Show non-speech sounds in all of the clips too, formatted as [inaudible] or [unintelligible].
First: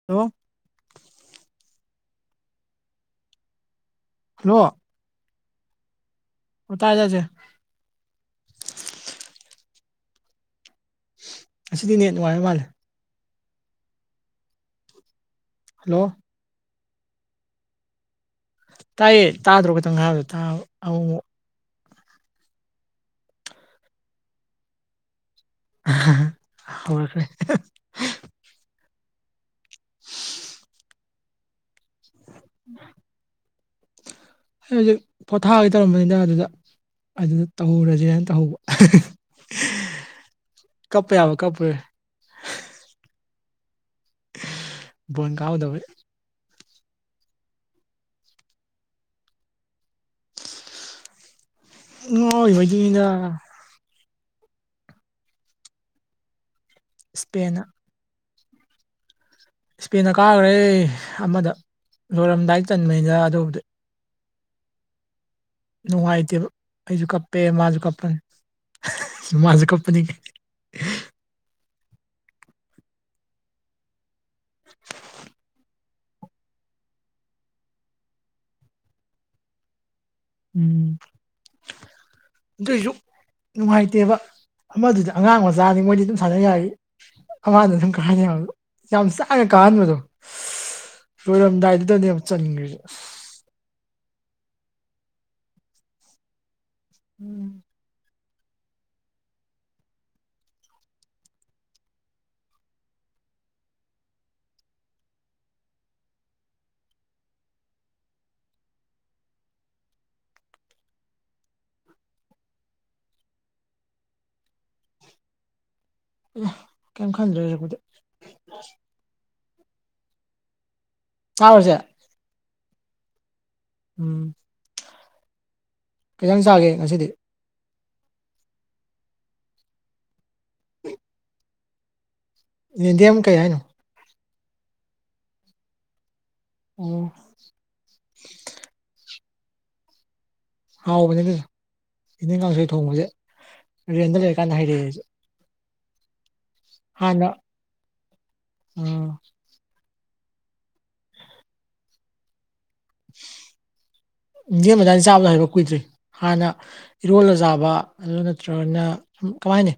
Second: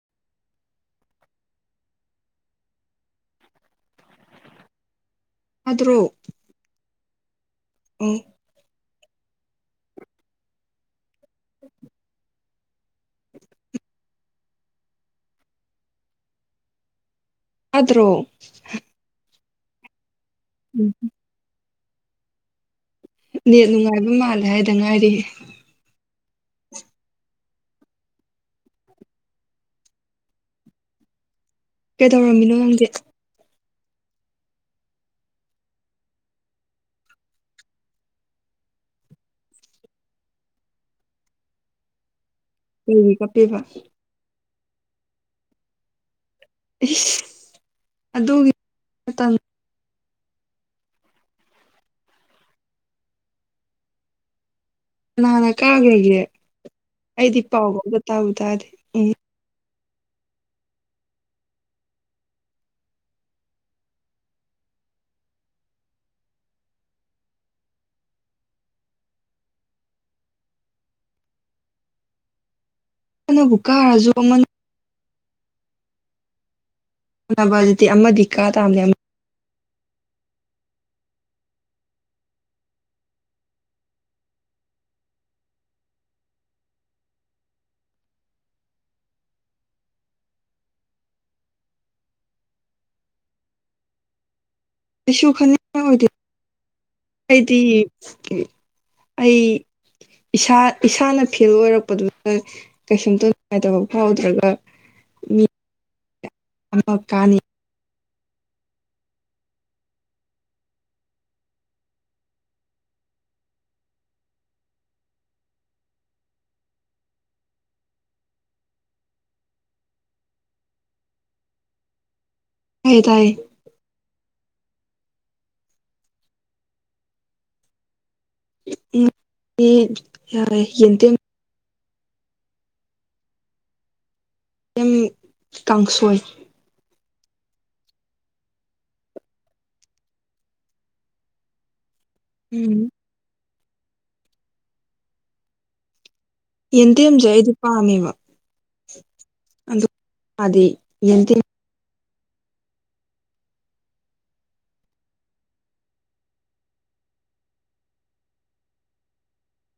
[unintelligible] ꯍ꯭ꯂꯣ ꯑꯥꯗꯗ꯭ꯔꯣ ꯎꯝ ꯇꯥꯏ-ꯇꯥꯏ ꯆꯦ ꯑꯦ ꯑꯁꯤꯗꯤ ꯅꯦ ꯅꯨꯡꯉꯥꯏꯔ ꯃꯥꯜꯂꯦ [unintelligible] ꯍꯜꯂꯣ [unintelligible] ꯇꯥꯏꯌꯦ ꯇꯥꯗ꯭ꯔꯣ ꯈꯤꯇꯪ ꯍꯥꯏꯕꯗꯣ ꯇꯨꯛ ꯅ ꯅꯨꯡꯉꯥꯏꯕ ꯃꯥꯜꯂꯦ ꯍꯥꯏꯗꯅ ꯉꯥꯏꯔꯤ ꯍꯁꯦ [unintelligible] ꯀꯩ ꯇꯧꯔꯝꯃꯤꯅꯣ ꯅꯪꯁꯦ ꯑꯩ ꯍꯧꯖꯤꯛ ꯄꯣꯊꯥꯒꯦ ꯇꯧꯔꯝꯕꯅꯤꯗ ꯑꯗꯨꯗ ꯑꯗꯨꯗ ꯇꯧꯍꯧꯨꯔꯁ ꯍꯥꯏꯅ ꯇꯧꯍꯧꯕ ꯀꯞꯄ ꯌꯥꯕ ꯀꯞꯄ ꯀꯄꯤꯕ ꯕꯣꯟ ꯀꯥꯎꯗꯕ ꯑꯗꯨꯒꯤ [unintelligible] ꯀꯅꯥꯅ ꯀꯥꯈ꯭ꯔꯒꯦ ꯑꯩꯗꯤ ꯏꯁꯄꯦꯟꯅ ꯄꯥꯎ ꯐꯥꯎꯗ ꯇꯥꯕ ꯇꯥꯗꯦ ꯎꯝ ꯏꯁꯄꯦꯟꯗ ꯀꯥꯈ꯭ꯔꯦ ꯑꯃꯗ ꯂꯣꯏꯔꯝꯗꯥꯏꯗ ꯆꯟꯕꯅꯤꯅ ꯑꯗꯨꯕꯨꯗꯤ ꯅꯨꯡꯉꯥꯏꯇꯦꯕ ꯑꯩꯁꯨ ꯀꯞꯄꯦ ꯃꯥꯁꯨ ꯀꯞꯄꯅꯤ ꯃꯥꯁꯨ ꯀꯞꯄꯅꯤ ꯀꯅꯕꯨꯛꯀꯥꯔꯁꯨ ꯑꯃ ꯁꯥꯟꯅꯕ ꯍꯧꯖꯤꯛꯇꯤ ꯑꯃꯗꯤ ꯀꯥ ꯇꯥꯝꯂꯦ ꯎꯝ ꯑꯁꯨ ꯅꯨꯡꯉꯥꯏꯇꯦꯕ ꯑꯃꯗꯨꯗꯤ ꯑꯉꯥꯡ ꯃꯆꯥꯅꯤ ꯃꯣꯏꯗꯤ ꯑꯗꯨꯝ ꯁꯥꯟꯅ ꯌꯥꯏ ꯑꯃꯗ ꯑꯗꯨꯝ ꯀꯥꯍꯟꯅꯤ ꯌꯥꯝ ꯆꯥꯡꯅ ꯀꯥꯍꯟꯕꯗꯣ ꯂꯣꯏꯔꯝꯗꯥꯏꯗꯨꯗꯅꯤ ꯌꯥꯝ ꯆꯪꯅꯤꯡꯈ꯭ꯔꯁꯦ ꯀꯩꯁꯨ ꯈꯅꯤꯡꯉꯥꯏ ꯑꯣꯏꯗꯦ ꯎꯝ ꯑꯩꯗꯤ ꯑꯩ ꯏꯁꯥ ꯏꯁꯥꯅ ꯐꯦꯜ ꯑꯣꯏꯔꯛꯄꯗꯨꯗ ꯀꯩꯁꯨꯝꯇ ꯅꯨꯡꯉꯥꯏꯇꯕ ꯐꯥꯎꯗ꯭ꯔꯒ ꯃꯤ ꯀꯅꯤ ꯀꯩꯝ ꯈꯟꯗ꯭ꯔꯦꯖꯤꯛꯄꯗꯤ ꯆꯥꯕꯔꯖ ꯇꯥꯏꯌꯦ ꯇꯥꯏ ꯎꯝ ꯈꯤꯇꯪ ꯆꯥꯒꯦ ꯉꯁꯤꯗꯤ ꯎꯝ ꯌꯥꯔ ꯌꯦꯇꯦ ꯌꯦꯗꯤ ꯑꯃ ꯀꯩ ꯍꯥꯏꯅꯣ ꯌꯥꯝ ꯀꯥꯡꯁꯣꯏ ꯑꯣ ꯍꯥꯎꯕꯅꯤ ꯑꯗꯨꯁꯨ ꯏꯅꯦ ꯀꯥꯡꯁꯣꯏ ꯎꯝ ꯊꯣꯡꯕꯁꯦ ꯔꯦꯟꯗ ꯂꯩꯔꯀꯥꯟꯗ ꯍꯩꯔꯛꯑꯦꯁꯦ ꯌꯦꯟꯗꯦꯝꯁꯦ ꯑꯩꯗꯤ ꯄꯥꯥꯝꯃꯤꯕ ꯑꯣ ꯑꯗꯨꯗꯦ ꯌꯦ [unintelligible] ꯌꯦꯟꯕꯅꯤ ꯆꯥꯕꯗ ꯍꯥꯏꯕ ꯀꯨꯏꯗ꯭ꯔꯤ ꯍꯥꯟꯅ ꯏꯔꯣꯜꯂꯖꯥꯕ ꯑꯗꯨ ꯅꯠꯇ꯭ꯔꯒꯅ ꯁꯨꯝ ꯀꯃꯥꯏꯅꯤ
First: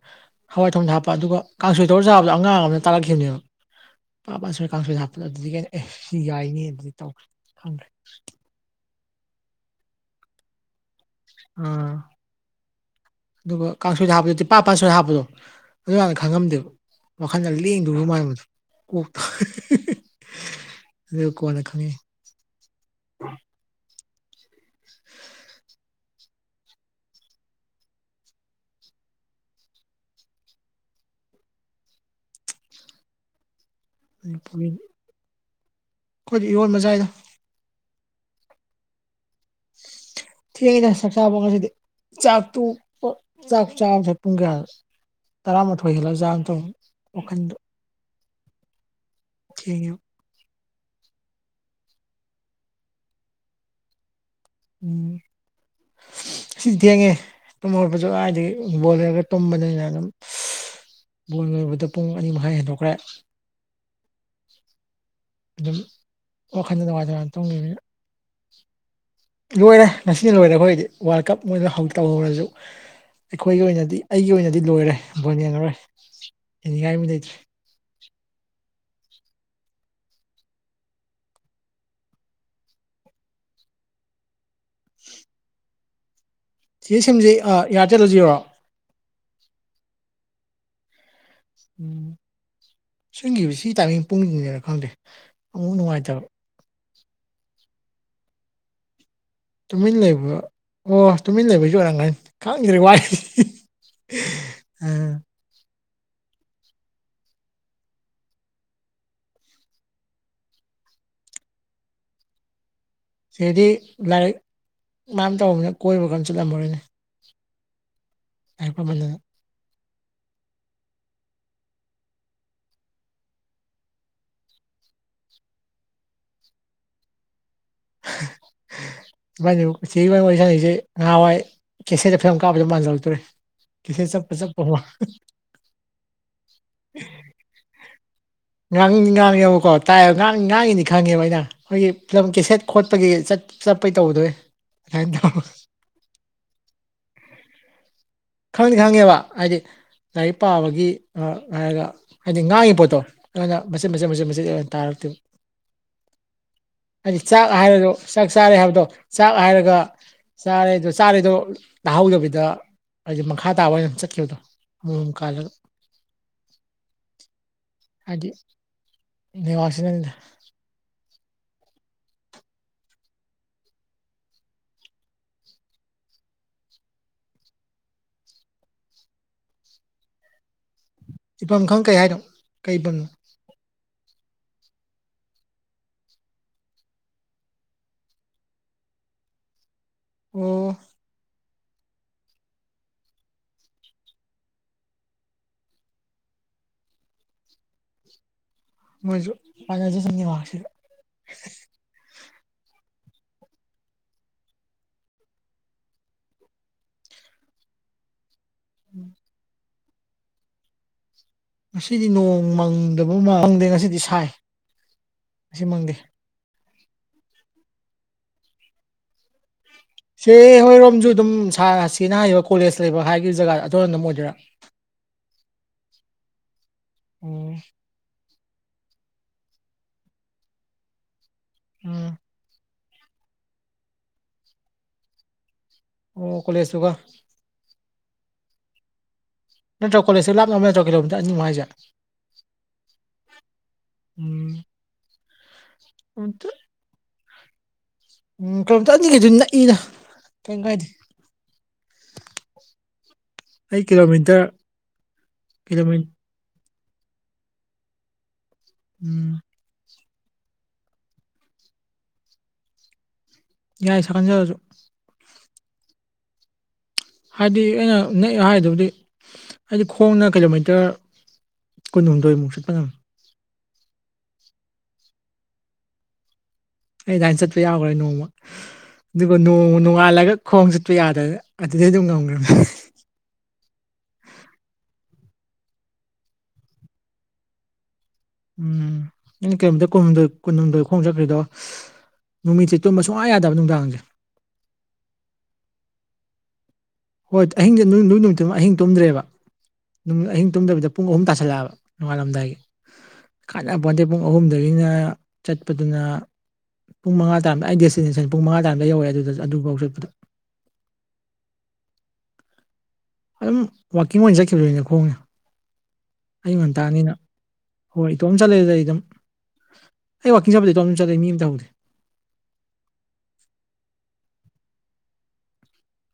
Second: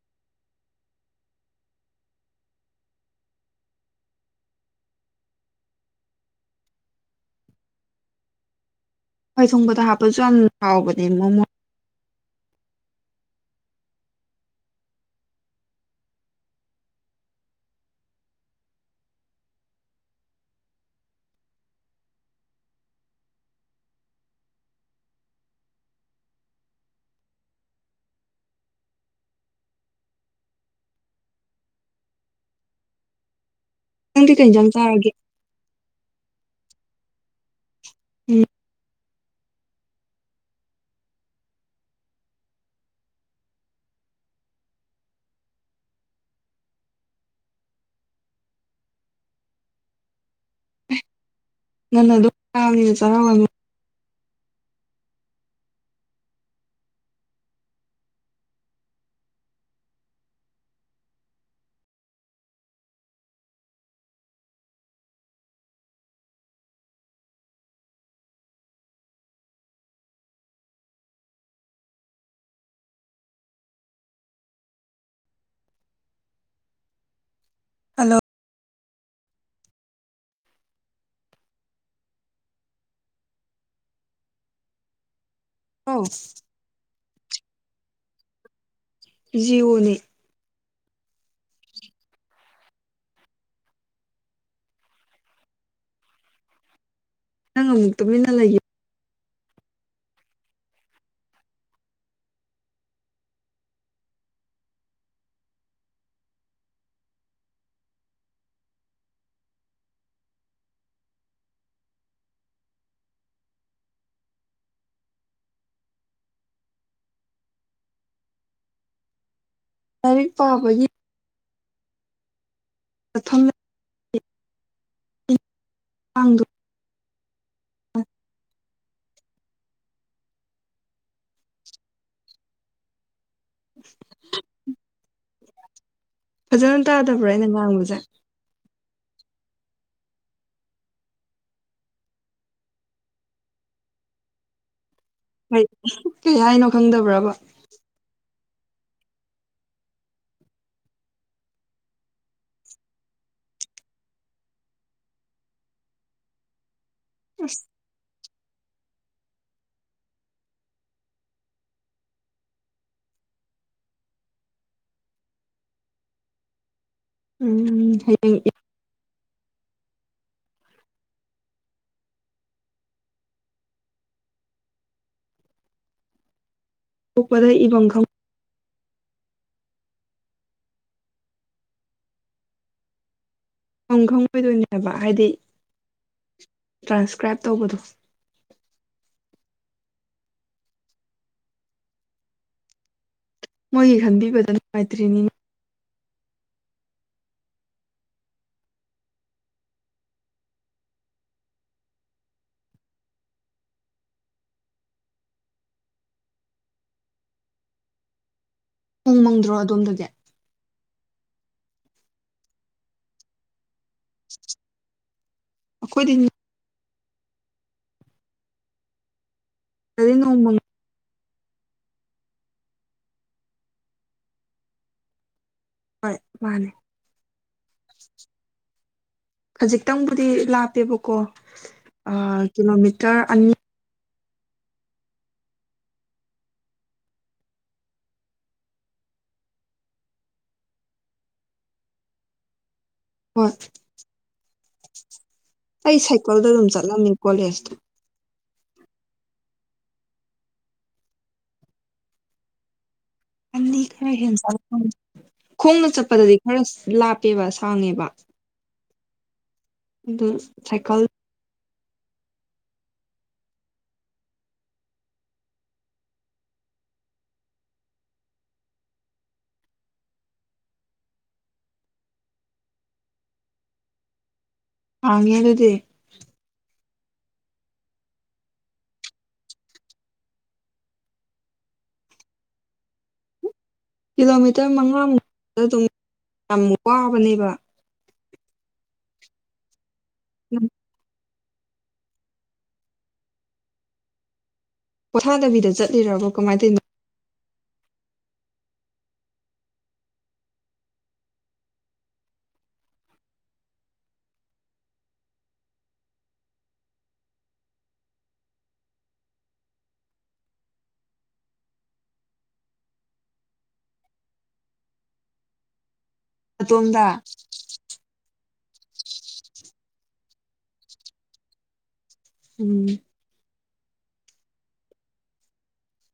ꯍꯋꯥꯏ ꯊꯣꯡ ꯍꯥꯞꯄ ꯑꯗꯨꯒ ꯀꯥꯡꯁꯣꯏ ꯇꯧꯔ ꯆꯥꯕꯗꯣ ꯑꯉꯥꯡ ꯑꯃꯅ ꯇꯥꯂꯛꯈꯤꯕꯅꯦꯕ ꯄꯥꯁꯣꯏ ꯀꯥꯡꯁꯣꯏꯗ ꯍꯥꯞꯄꯗ ꯑꯗꯨꯗꯤ ꯀꯩꯅꯣ ꯑꯦ ꯁꯤ ꯌꯥꯏꯅꯤ ꯑꯗꯨꯗꯤ ꯇꯧꯔꯦ ꯈꯪꯈ꯭ꯔꯦ ꯍꯣꯏ ꯊꯣꯡꯕꯗ ꯍꯥꯞꯄꯁꯨ ꯌꯥꯝ ꯍꯥꯎꯕꯅꯦ ꯃꯣꯃꯣ ꯎꯥ ꯑꯗꯨꯒ ꯀꯥꯡꯁꯣꯏꯗ ꯍꯥꯞꯄꯗꯣ ꯇꯤꯄꯥꯥꯟ ꯁꯣꯏꯗ ꯍꯥꯞꯄꯗꯣ ꯑꯗꯨ ꯌꯥꯝꯥꯟꯅ ꯈꯪꯉꯝꯗꯦꯕ ꯋꯥꯈꯜꯗ ꯂꯦꯡꯗꯕ ꯃꯗ ꯀꯣꯛꯇ ꯑꯗꯨ ꯀꯣꯟꯅ ꯈꯥꯪꯉꯛ ꯅꯪꯗꯤ ꯀꯩ ꯍꯤꯟꯖꯥꯡ ꯆꯥꯔꯒꯦ ꯑꯩꯈꯣꯏꯗꯤ ꯏꯔꯣꯟꯕ ꯆꯥꯏ ꯎꯝ ꯇꯣꯛꯑꯦꯗꯥ ꯆꯥꯛ ꯆꯥꯕꯗꯤ ꯆꯥꯛ ꯇꯣꯛꯄꯥ ꯆꯥꯛ ꯆꯥꯕꯗꯥ ꯄꯨꯡ ꯀꯌꯥ ꯇꯔꯥꯃꯥꯊꯣꯏ ꯍꯦꯜꯂ ꯆꯥꯕ ꯗꯣ ꯋꯥꯈꯟ [unintelligible] ꯅꯪꯟꯅ ꯑꯗꯨꯝ [unintelligible] ꯎꯝ ꯑꯁ ꯊꯦꯡꯉꯦ ꯇꯨꯝ ꯍꯧꯒꯠꯄꯁꯨ ꯀꯥꯗꯏꯗꯒꯤ ꯕꯣꯜ ꯌꯦꯡꯉꯒꯥ ꯇꯨꯝꯕꯅꯤꯅ ꯑꯗꯨꯝ ꯕꯣꯜ ꯌꯦꯡꯕꯗ ꯄꯨꯡ ꯑꯅꯤ ꯃꯈꯥꯏ ꯍꯦꯟꯗꯣꯛꯈ꯭ꯔꯦ ꯑꯗꯨꯝ ꯋꯥꯈꯟꯗ ꯅꯨꯡꯉꯥꯏꯇꯥꯅ ꯇꯨꯝꯒꯤꯕ ꯂꯣꯏꯔꯦ ꯉꯁꯤꯅ ꯂꯣꯏꯔꯦ ꯑꯩꯈꯣꯏꯗꯤ ꯋꯥꯔꯜ ꯀꯞ ꯃꯣꯏꯗ ꯍꯧ ꯇꯧꯍꯧꯔꯁꯨ ꯑꯩꯈꯣꯏꯒꯤ ꯑꯣꯏꯅꯗꯤ ꯑꯩꯒꯤ ꯑꯣꯏꯅꯗꯤ ꯂꯣꯏꯔꯦ ꯕꯣꯟ ꯌꯦꯡꯉꯔꯣꯏ ꯌꯦꯅꯤꯡꯉꯥꯏ ꯑꯃ ꯂꯩꯇ꯭ꯔꯦ [unintelligible] [unintelligible] [unintelligible] ꯆꯦ ꯁꯤꯝꯁꯤ ꯑꯦꯌꯥꯔꯇꯦꯜꯂꯣ ꯖꯤꯌꯣꯔꯣ ꯕꯤꯖꯤ ꯑꯣꯏ ꯎꯝ [unintelligible] ꯁꯤ ꯇꯥꯏꯃꯤꯡ ꯄꯨꯡꯅꯤꯡꯁꯤꯅꯔꯥ ꯈꯪꯗꯦ ꯑꯃꯨꯛ ꯅꯨꯡꯉꯥꯏꯇꯕ ꯅꯪ ꯑꯃꯨꯛ ꯇꯨꯃꯤꯟꯅ [unintelligible] ꯇꯨꯃꯤꯟ ꯂꯩꯕ ꯑꯣ ꯇꯨꯃꯤꯟ ꯂꯩꯕꯁꯨ ꯑꯣꯏꯔꯝꯒꯅꯤ ꯈꯪꯗ꯭ꯔꯦ ꯋꯥꯏꯖꯦ ꯑ ꯁꯤꯗꯗꯤ ꯂꯥꯏꯔꯤꯛ ꯉꯥꯛ ꯇꯧꯕꯅꯤꯅ ꯀꯣꯏꯕꯒ ꯑꯝ ꯆꯠꯂꯝꯃꯔꯣꯏꯅꯦ [unintelligible] ꯂꯥꯏꯔꯤꯛ ꯄꯥꯕ ꯃꯥꯊꯪ [unintelligible] [unintelligible] [unintelligible] ꯆꯦ ꯏꯕꯥꯏ ꯋꯥꯔꯤ ꯁꯥꯅꯩꯁꯦ ꯅꯍꯥꯋꯥꯏ ꯀꯦꯁꯦꯠꯇ ꯐꯤꯂꯝ ꯀꯥꯞꯄꯗꯣ ꯃꯥꯟꯖꯜꯂꯛꯇꯧꯔꯦ ꯀꯦꯁꯦꯠ ꯆꯞꯄꯥ ꯆꯞꯄꯥꯀꯣ ꯐꯖꯅ ꯇꯥꯗꯕ꯭ꯔꯥ ꯑꯩꯅ ꯉꯥꯡꯕꯁꯦ ꯉꯥꯡꯉ ꯉꯥꯡꯉ ꯌꯦꯕꯀꯣ ꯇꯥꯏꯌꯦꯕ ꯉꯥꯡ ꯉꯥꯡꯉꯤꯅꯤ ꯈꯪꯉꯦꯕ ꯑꯩꯅ ꯑꯩꯈꯣꯏꯒꯤ ꯐꯤꯂꯝ ꯀꯦꯁꯦꯠ ꯈꯣꯠꯄꯒꯤ ꯆꯠ ꯆꯠꯄꯩ ꯇꯧꯕꯗꯣ ꯍꯦ [unintelligible] ꯀꯩ ꯀꯩ ꯍꯥꯏꯅꯣ ꯈꯪꯗꯕ꯭ꯔꯕ ꯈꯪꯅꯤ ꯈꯪꯉꯦꯕ ꯍꯥꯏꯗꯤ ꯂꯥꯏꯔꯤꯛ ꯄꯥꯕꯒꯤ ꯑ ꯍꯥꯏꯔꯒ ꯍꯥꯏꯗꯤ ꯉꯥꯡꯉꯤ ꯄꯣꯠꯇꯣ ꯑꯩꯅ ꯃꯆꯦꯠ ꯃꯆꯦꯠ ꯃꯆꯦꯠ ꯃꯆꯦꯠ ꯑꯣꯏꯅ ꯇꯥꯔꯛꯇꯦ ꯍꯥꯏꯗꯤ ꯆꯥꯛ ꯑꯁ ꯍꯥꯏꯔꯗ ꯆꯥꯛ ꯆꯥꯔꯦ ꯍꯥꯏꯕꯗꯣ ꯆꯥꯛ ꯍꯥꯏꯔꯒ ꯆꯥꯔꯦꯗꯣ ꯆꯥꯔꯦꯗꯣ ꯇꯥꯍꯧꯗꯕꯤꯗ ꯍꯥꯏꯗꯤ ꯃꯈꯥ ꯇꯥꯕ ꯑꯣꯏꯅ ꯆꯠꯈꯤꯕꯗꯣ ꯑꯃꯨꯛ ꯃꯨꯛ ꯀꯥꯜꯂꯒ ꯎꯝ ꯍꯥꯏꯗꯤ ꯍꯌꯦꯡ [unintelligible] ꯄꯣꯛꯄꯗ ꯏꯕꯝ ꯆꯐꯝ ꯈꯪ ꯀꯩ ꯍꯥꯏꯅꯣ ꯀꯩꯕ ꯏꯕꯝ ꯈꯪꯉꯣꯏꯗꯣꯏꯅꯦ ꯍꯥꯏꯕꯥ ꯍꯥꯏꯗꯤ ꯇ꯭ꯔꯥꯟꯁꯀ꯭ꯔꯥꯏꯞ ꯇꯧꯕꯗꯣ ꯑꯣ ꯃꯣꯏꯒꯤ ꯈꯟꯕꯤꯕꯗ ꯅꯨꯡꯉꯥꯏꯇ꯭ꯔꯤꯅꯤ ꯃꯣꯏꯖꯨ ꯄꯥꯖꯁꯥꯅꯤ ꯅꯦꯠꯋꯛꯁꯤꯗꯥ ꯅꯣꯡ ꯃꯪꯗ꯭ꯔꯣ ꯑꯗꯣꯝꯗꯤ ꯉꯁꯤꯗꯤ ꯅꯣꯡ ꯃꯪꯗꯕ ꯃꯪꯗꯦ ꯉꯁꯤꯗꯤ ꯁꯥꯏ ꯉꯁꯤ ꯃꯪꯗꯦ ꯑꯩꯈꯣꯏꯗꯤ ꯗꯗꯤ ꯅꯣꯡ ꯆꯦ ꯃꯪ ꯍꯣꯏꯔꯣꯝꯁꯨ ꯑꯗꯨꯝ ꯁꯥ ꯆꯦꯅ ꯍꯥꯏꯒꯤꯕꯥ ꯀꯣꯂꯦꯖ ꯂꯩꯕ ꯍꯥꯏꯒꯤ ꯖꯒꯥꯏ ꯑꯗꯨꯝ ꯑꯣꯏꯗꯣꯏꯔꯥ ꯍꯣꯏ ꯃꯥꯅꯤ ꯎꯝ ꯈꯖꯤꯛꯇꯪꯕꯨꯗꯤ ꯂꯥꯞꯄꯦꯕꯀꯣ ꯑ ꯎꯝ ꯀꯤꯂꯣꯃꯤꯇꯔ ꯑꯅꯤ ꯑꯣ ꯀꯣꯂꯦꯖꯇꯨꯒ ꯅꯠꯇ꯭ꯔ ꯀꯣꯂꯦꯖꯇ ꯂꯥꯞꯅꯕ ꯅꯠꯇ꯭ꯔ ꯀꯤꯂꯣꯃꯤꯇꯔ ꯑꯅꯤꯕ ꯍꯥꯏꯁꯦ ꯍꯣꯏ ꯎꯝ ꯑꯩ ꯁꯥꯏꯀꯜꯗ ꯀꯤꯂꯣꯃꯤꯇꯔ ꯑꯗꯨꯝ ꯆꯠꯂꯝꯃꯦ ꯀꯣꯂꯦꯖꯇꯣ ꯎꯝ ꯀꯩꯂꯣꯃꯤꯇꯔ ꯑꯅꯤꯒꯗꯨꯗꯤ ꯅꯛꯏꯅ ꯀꯩꯝ ꯀꯥꯏꯗꯦ [unintelligible] ꯑꯅꯤ ꯑꯩ ꯈꯔ ꯍꯦꯟ ꯀꯤꯂꯣꯃꯤꯇꯔ ꯆꯠꯂꯛꯄ ꯈꯣꯡꯅ ꯀꯤꯂꯣꯃꯤꯇꯔ ꯆꯠꯄꯗꯗꯤ ꯈꯔ ꯂꯥꯞꯄꯦꯕ ꯁꯥꯡꯉꯦꯕ ꯎꯝ ꯑꯗꯨ ꯁꯥꯏꯀꯜ ꯌꯥꯏ ꯁꯥꯡꯖꯔꯁꯨ ꯍꯥꯏꯗꯤ ꯑꯩꯅ ꯅꯦꯛ ꯍꯥꯏꯗꯨꯕꯨꯗꯤ ꯑꯩꯗꯤ ꯈꯣꯡꯅ ꯀꯤꯂꯣꯃꯤꯇꯔ ꯀꯨꯟꯍꯨꯝꯗꯣꯏꯃꯨꯛ ꯆꯠꯄ ꯉꯝꯃꯤ ꯄꯥꯝꯃꯤꯍꯦ ꯑꯗꯨꯗꯤ ꯑꯩ ꯑꯗꯏꯅ ꯆꯠꯄ ꯌꯥꯈ꯭ꯔꯦ ꯅꯣꯡꯃ ꯑꯗꯨꯒ ꯅꯣꯡ ꯅꯣꯡꯉꯥꯜꯂꯒ ꯈꯣꯡ ꯆꯠꯄ ꯌꯥꯗꯗꯅꯥ ꯑꯗꯨꯗꯩꯩ ꯑꯗꯨꯝ ꯉꯝꯈ꯭ꯔꯕꯅꯦ ꯀꯤꯂꯣꯃꯤꯇꯔ ꯃꯉꯥꯃꯨꯛꯇ ꯑꯗꯨꯝ ꯌꯥꯝ ꯋꯥꯕꯅꯦꯕ ꯎꯝ ꯑꯩꯗꯤ ꯀꯤꯂꯣꯃꯤꯇꯔ ꯀꯨꯟꯍꯨꯝꯗꯣꯏ ꯀꯨꯟꯍꯨꯝꯗꯣꯏ ꯈꯣꯡ ꯆꯠꯈꯔ꯭ꯤ ꯗꯣ ꯅꯨꯃꯤꯠꯁꯦ ꯇꯨꯝꯕ ꯁꯨꯡꯌꯥ ꯌꯥꯗꯕ ꯅꯨꯡꯗꯥꯡꯁꯦ ꯄꯣꯊꯥꯗꯕꯤꯗ ꯆꯠꯂꯤꯔꯕꯣ ꯀꯃꯥꯏꯅ ꯇꯩꯅꯣ ꯍꯣꯏ ꯑꯍꯤꯡꯗ ꯅꯣꯏ ꯅꯣꯏ ꯅꯨꯃꯤꯠꯇꯨꯃ ꯑꯍꯤꯡ ꯇꯨꯝꯗ꯭ꯔꯦꯕ ꯑꯗꯨꯝ ꯑꯍꯤꯡ ꯇꯨꯝꯗꯕꯤꯗ ꯄꯨꯡ ꯑꯍꯨꯝ ꯇꯥꯥꯁꯜꯂꯛꯑꯕ ꯅꯣꯡꯉꯥꯜꯂꯝꯗꯥꯏꯒꯤ ꯀꯟꯅꯥꯄꯣꯟꯇꯦ ꯄꯨꯡ ꯑꯍꯨꯝꯗꯒꯤꯅ ꯆꯠꯄꯗꯨꯅ ꯄꯨꯡ ꯃꯉꯥ ꯇꯔꯝꯗꯥꯏ ꯑꯩ ꯗꯁꯇꯅꯦꯁꯟ ꯄꯨꯡ ꯃꯉꯥ ꯇꯔꯝꯗꯥꯏ ꯌꯧꯋꯦ ꯑꯗꯨꯗ ꯑꯗꯨꯐꯥꯎ ꯆꯠꯄꯗ ꯑꯗꯨꯝ ꯋꯥꯛꯀꯤꯡ ꯑꯣꯏꯅ ꯆꯠꯈꯤꯕꯅꯦ ꯈꯣꯡꯅꯦꯦ ꯑꯌꯨꯛ ꯅꯇꯣꯝꯗ ꯉꯟꯇꯅꯤꯅ ꯍꯣꯏ ꯏꯇꯣꯝ ꯆꯠꯂꯦꯗ ꯑꯩ ꯑꯗꯨꯝ ꯑꯩ ꯋꯥꯛꯀꯤꯡ ꯆꯠꯄꯗ ꯏꯇꯣꯝ ꯑꯗꯨꯝ ꯆꯠꯂꯦ ꯃꯤ ꯑꯃꯝꯇꯍꯧꯗꯦ ꯎꯝ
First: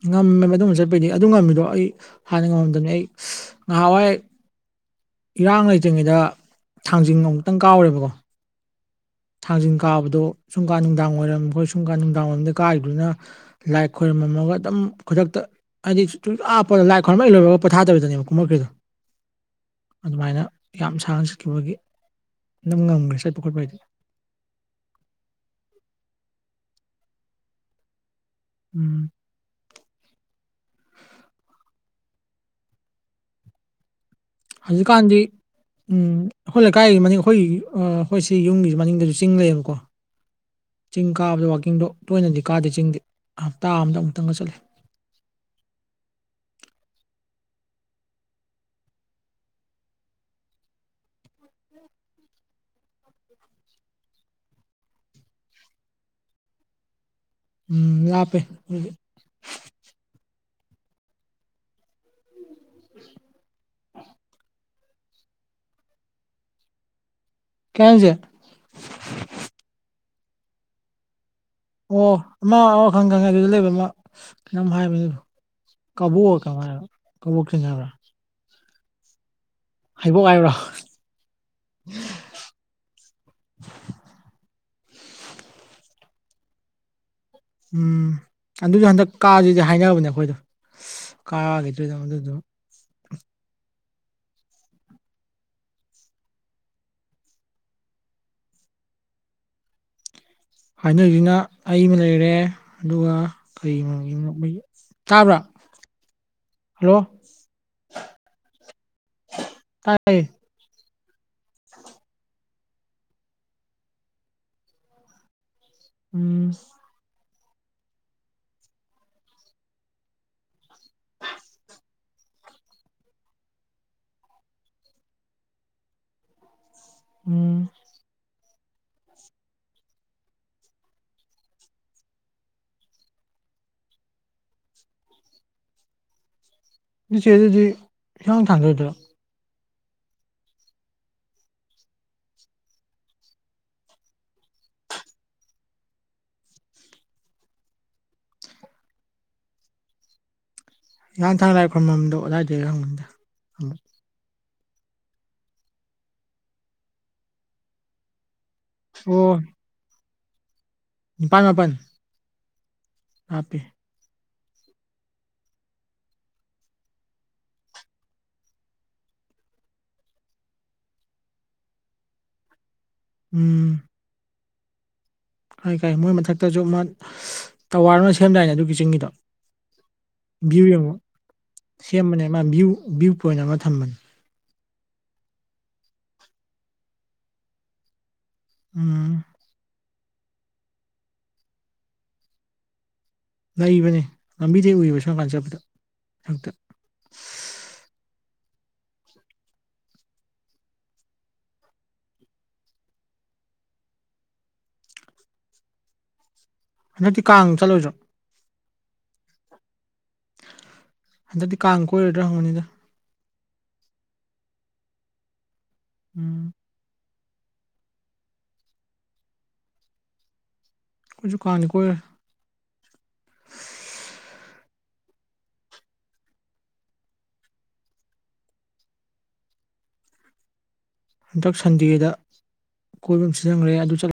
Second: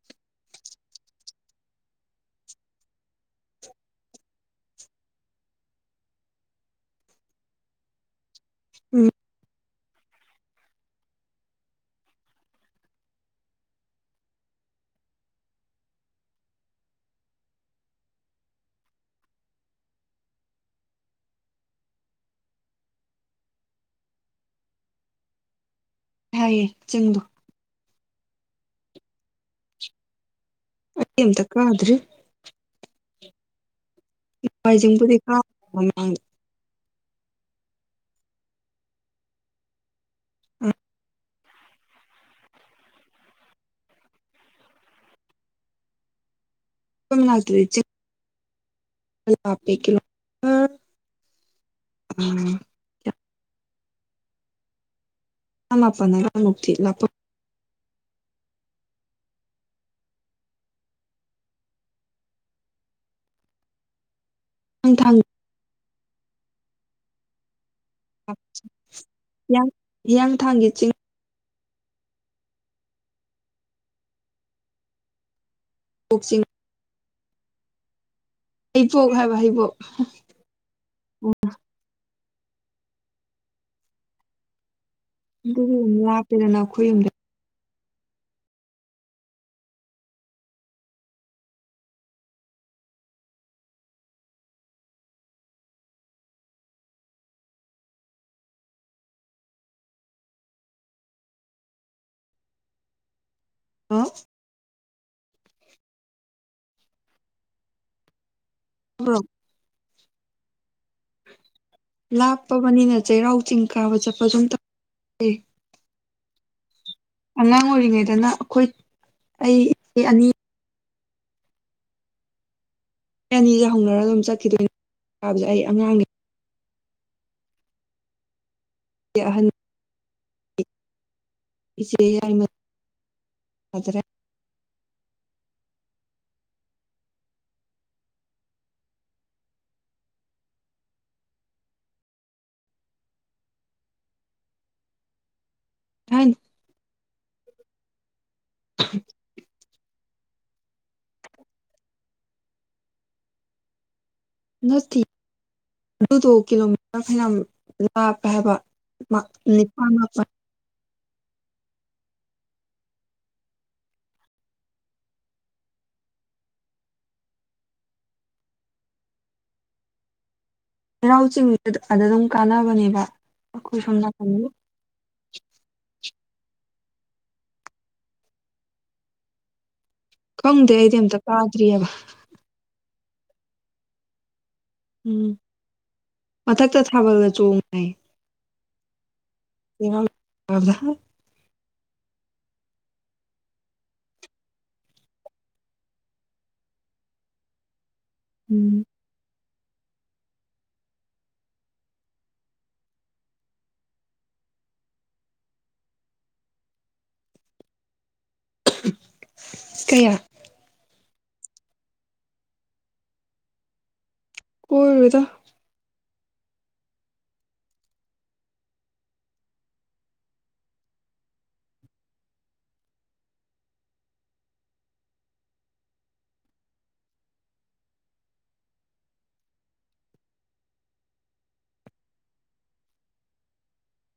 ꯉꯝꯃꯦꯕ ꯃꯗꯨꯝꯕ ꯆꯠꯄꯩꯗꯤ ꯑꯗꯨ ꯉꯝꯃꯤꯗꯣ ꯑꯩ ꯍꯥꯟꯅ ꯉꯝꯃꯝꯗꯕꯅꯤ ꯑꯩ ꯉꯥꯏꯍꯥꯟꯋꯥꯏ ꯏꯔꯥꯡ ꯂꯩꯇ꯭ꯔꯤꯉꯩꯗ ꯊꯥꯡꯖꯤꯡ ꯑꯃꯨꯛꯇꯪ ꯀꯥꯎꯔꯦꯕꯀꯣ ꯎꯝ ꯊꯥꯡꯖꯟ ꯀꯥꯕꯗꯣ ꯁꯨꯡꯀꯥ ꯅꯨꯡꯗꯥꯡ ꯋꯥꯏꯔꯝ ꯍꯣꯏ ꯁꯨꯡꯀꯥꯟ ꯅꯨꯡꯗꯥꯡ ꯋꯥꯏꯔꯝꯗ ꯀꯥꯒꯤꯕꯗꯨꯅ ꯂꯥꯏ ꯈꯣꯏꯔꯝꯃꯝꯃꯒ ꯑꯗꯨꯝ ꯈꯨꯗꯛꯇ ꯑꯩꯗꯤ ꯁꯨꯛꯞꯄ ꯂꯥꯏ ꯈꯣꯔꯔꯩ ꯂꯣꯏꯔꯒ ꯄꯊꯥꯗꯕꯤꯗꯅꯦ ꯀꯨꯝꯃꯃꯛꯈ꯭ꯔꯤꯗꯣ ꯑꯗꯨꯃꯥꯏꯅ ꯌꯥꯝ ꯁꯥꯡꯅ ꯆꯠꯈꯤꯕꯒꯤ ꯑꯗꯨꯝ ꯉꯝꯈ꯭ꯔꯦ ꯆꯠꯄ ꯈꯣꯠꯄ ꯍꯥꯏꯗꯤ ꯍꯥꯏꯌꯦ ꯆꯤꯡꯗꯣ ꯎꯝ ꯑꯩ ꯑꯝꯇ ꯀꯥꯗ꯭ꯔꯤ ꯋꯥꯏꯖꯤꯡꯕꯨꯗꯤ ꯍꯧꯖꯤꯛꯀꯥꯟꯗꯤ ꯀꯥ ꯃꯃꯥꯡꯗ ꯎꯝ ꯑꯩꯈꯣꯏ ꯂꯩꯀꯥꯏꯒꯤ ꯃꯅꯤꯡ ꯑꯩꯈꯣꯏꯒꯤ ꯑꯩꯈꯣꯏ ꯁꯤ ꯌꯨꯝꯒꯤꯁꯨ ꯃꯅꯤꯡꯗꯁꯨ ꯆꯤꯡ ꯂꯩꯌꯦꯕꯀꯣ ꯆꯤꯡ ꯀꯥꯕꯗ ꯋꯥꯋꯀꯤꯡꯗꯣ ꯇꯣꯏꯅꯗꯤ ꯀꯥꯗꯦ ꯆꯤꯡꯗꯤ ꯍꯞꯇꯥ ꯑꯃꯗ ꯑꯃꯨꯛꯇꯪꯒ ꯆꯠꯂꯤ ꯑꯩꯈꯧꯏ ꯃꯅꯥꯛꯇꯗꯤ ꯆꯤꯡ ꯂꯞꯄꯦ ꯀꯤꯂꯣꯃꯤꯇꯔ ꯑꯥ ꯅꯤꯄꯥꯟ ꯃꯄꯟ ꯑꯗꯋꯥꯏꯃꯨꯛꯇꯤ ꯂꯥꯞꯄꯝꯅꯤ ꯎꯝ ꯂꯥꯛꯄꯦ [unintelligible] ꯑꯪ ꯊꯥꯡ ꯀꯖ ꯍꯤꯌꯥꯡ ꯍꯤꯌꯥꯡꯊꯥꯡꯒꯤ ꯆꯤꯡ ꯑꯣ ꯑꯃ ꯑꯃꯈꯪ ꯈꯪꯉꯦ ꯑꯗꯨꯗ ꯂꯩꯕ ꯑꯃ ꯀꯩꯅꯣꯝ ꯍꯥꯏꯕꯅꯦꯕ ꯀꯕꯨꯣꯛ ꯆꯤꯡ ꯀꯃꯥꯏ ꯀꯕꯨꯣꯛꯁꯤꯡꯅ ꯍꯩꯕꯣꯛ ꯍꯥꯏꯕ ꯍꯩꯕꯣꯛ ꯍꯥꯏꯩꯕꯣꯛ ꯍꯥꯏꯕ꯭ꯔꯣ ꯑꯣ ꯑꯗꯨ ꯂꯞꯄꯦꯗꯅꯈꯣꯏ ꯌꯨꯝꯗ ꯎꯝ ꯑꯗꯨꯁꯨ ꯍꯟꯗꯛ ꯀꯥꯁꯤꯗꯤ ꯍꯥꯏꯔꯕꯅꯦ ꯑꯩꯈꯣꯏꯗꯣ ꯀꯥꯒꯤꯗꯣꯏꯗ ꯑꯗꯨꯗꯣ ꯍꯥꯏꯅꯔꯤꯁꯤꯅ ꯑꯩ ꯑꯃ ꯂꯩꯔꯦ ꯑꯗꯨꯒ ꯀꯩꯣꯒꯤ ꯇꯥꯕ꯭ꯔꯥ ꯍꯜꯂꯣ [unintelligible] [inaudible] ꯀꯥꯏ ꯂꯥꯞꯄꯕꯅꯤꯅ ꯆꯩꯔꯥꯎ ꯆꯤꯡ ꯀꯥꯕ ꯆꯠꯄ ꯁꯨꯝ ꯇꯧꯦ ꯎꯝ ꯑꯉꯥꯡ ꯑꯣꯏꯔꯤꯉꯩꯗꯅ ꯑꯩꯈꯣꯏ ꯑꯩ ꯑꯅꯤ ꯑꯅꯤꯒ ꯍꯧꯅꯔꯒ ꯑꯗꯨꯝ ꯆꯠꯈꯤꯗꯣꯏꯅꯤꯕꯁꯦ ꯑꯩ ꯑꯉꯥꯡꯅꯤ ꯎꯝ ꯑꯍꯟ ꯏꯆꯦ ꯌꯥꯗ꯭ꯔꯦ ꯏꯆꯦ ꯑꯗꯨꯗꯤ ꯍꯤꯁꯥꯡ ꯊꯥꯡꯗꯣꯏꯗ꯭ꯔꯣ ꯍꯥꯏ [inaudible] ꯅꯍꯥꯡ ꯊꯥꯡ ꯂꯥꯏꯔꯛꯄ ꯃꯔꯝꯣ ꯑꯗꯨ ꯑꯗꯥꯏꯗꯒꯤ ꯍꯪꯒꯟꯗ ꯅꯠꯇꯦ ꯑꯗꯨꯗꯣ ꯀꯤꯂꯣꯃꯤꯇꯔ ꯐꯅ ꯂꯥꯞꯄ ꯍꯥꯏꯕ ꯅꯤꯄꯥꯄ ꯄꯥꯥꯟ ꯃꯥꯄꯟ ꯍꯥꯄꯦ ꯆꯩꯔꯥꯎ ꯆꯤꯡꯗꯨ ꯑꯗ ꯑꯗꯨꯝ ꯀꯥꯟꯅꯕꯅꯦꯕ ꯎꯝ ꯑꯩꯈꯣꯏ ꯁꯣꯝ ꯅꯥꯀꯟꯗ ꯀꯥꯏ ꯀꯥꯏ ꯃꯣꯏ ꯃꯊꯛꯇꯁꯨ ꯑꯃ ꯇꯋꯥꯔ ꯑꯃ ꯁꯦꯝꯗꯥꯏꯅꯦ ꯑꯗꯨꯒꯤ ꯆꯤꯡꯒꯤꯗꯣ ꯚ꯭ꯌꯨ ꯈꯪꯗꯦ ꯌꯦꯡꯕ ꯑꯩꯗꯤ ꯑꯝꯇ ꯇꯥꯗ꯭ꯔꯤꯑꯕ ꯁꯦꯝꯕꯅꯦ ꯃꯥ ꯌꯨ ꯚꯌꯨ ꯄꯣꯏꯟꯠ ꯑꯅ ꯊꯝ ꯃꯅꯨꯡ ꯎꯝ ꯃꯊꯛꯇ ꯊꯥꯕꯜꯒ ꯆꯣꯡꯉꯩ ꯎꯝ ꯀ ꯂꯗ ꯂꯩꯕꯅꯦ ꯂꯝꯕꯤꯗꯩ ꯎꯏꯕ ꯁꯣꯝꯀꯥꯟ ꯆꯠꯄꯗ ꯍꯛꯇ ꯎꯝ ꯍꯟꯗꯛꯇꯤ ꯀꯥꯡ ꯆꯠꯂꯣꯏꯗ꯭ꯔꯣ? ꯀꯌꯥ? ꯍꯟꯗꯛꯇꯤ ꯀꯥꯡ ꯀꯣꯏꯔꯣꯏꯗ꯭ꯔꯥ ꯍꯪꯉꯕꯅꯤꯗꯅ꯫ ꯀꯣꯏꯔꯣꯏꯗ ꯎꯝ ꯑꯩꯖꯨ ꯀꯥꯡꯗꯤ ꯀꯣꯏꯔꯣꯏ꯫ ꯍꯟꯗꯛ ꯁꯟꯗꯦꯗ ꯀꯣꯏꯕ ꯑꯃ ꯁꯤꯟꯖꯟꯒ꯭ꯔꯦ ꯑꯗꯨ ꯆꯠꯂ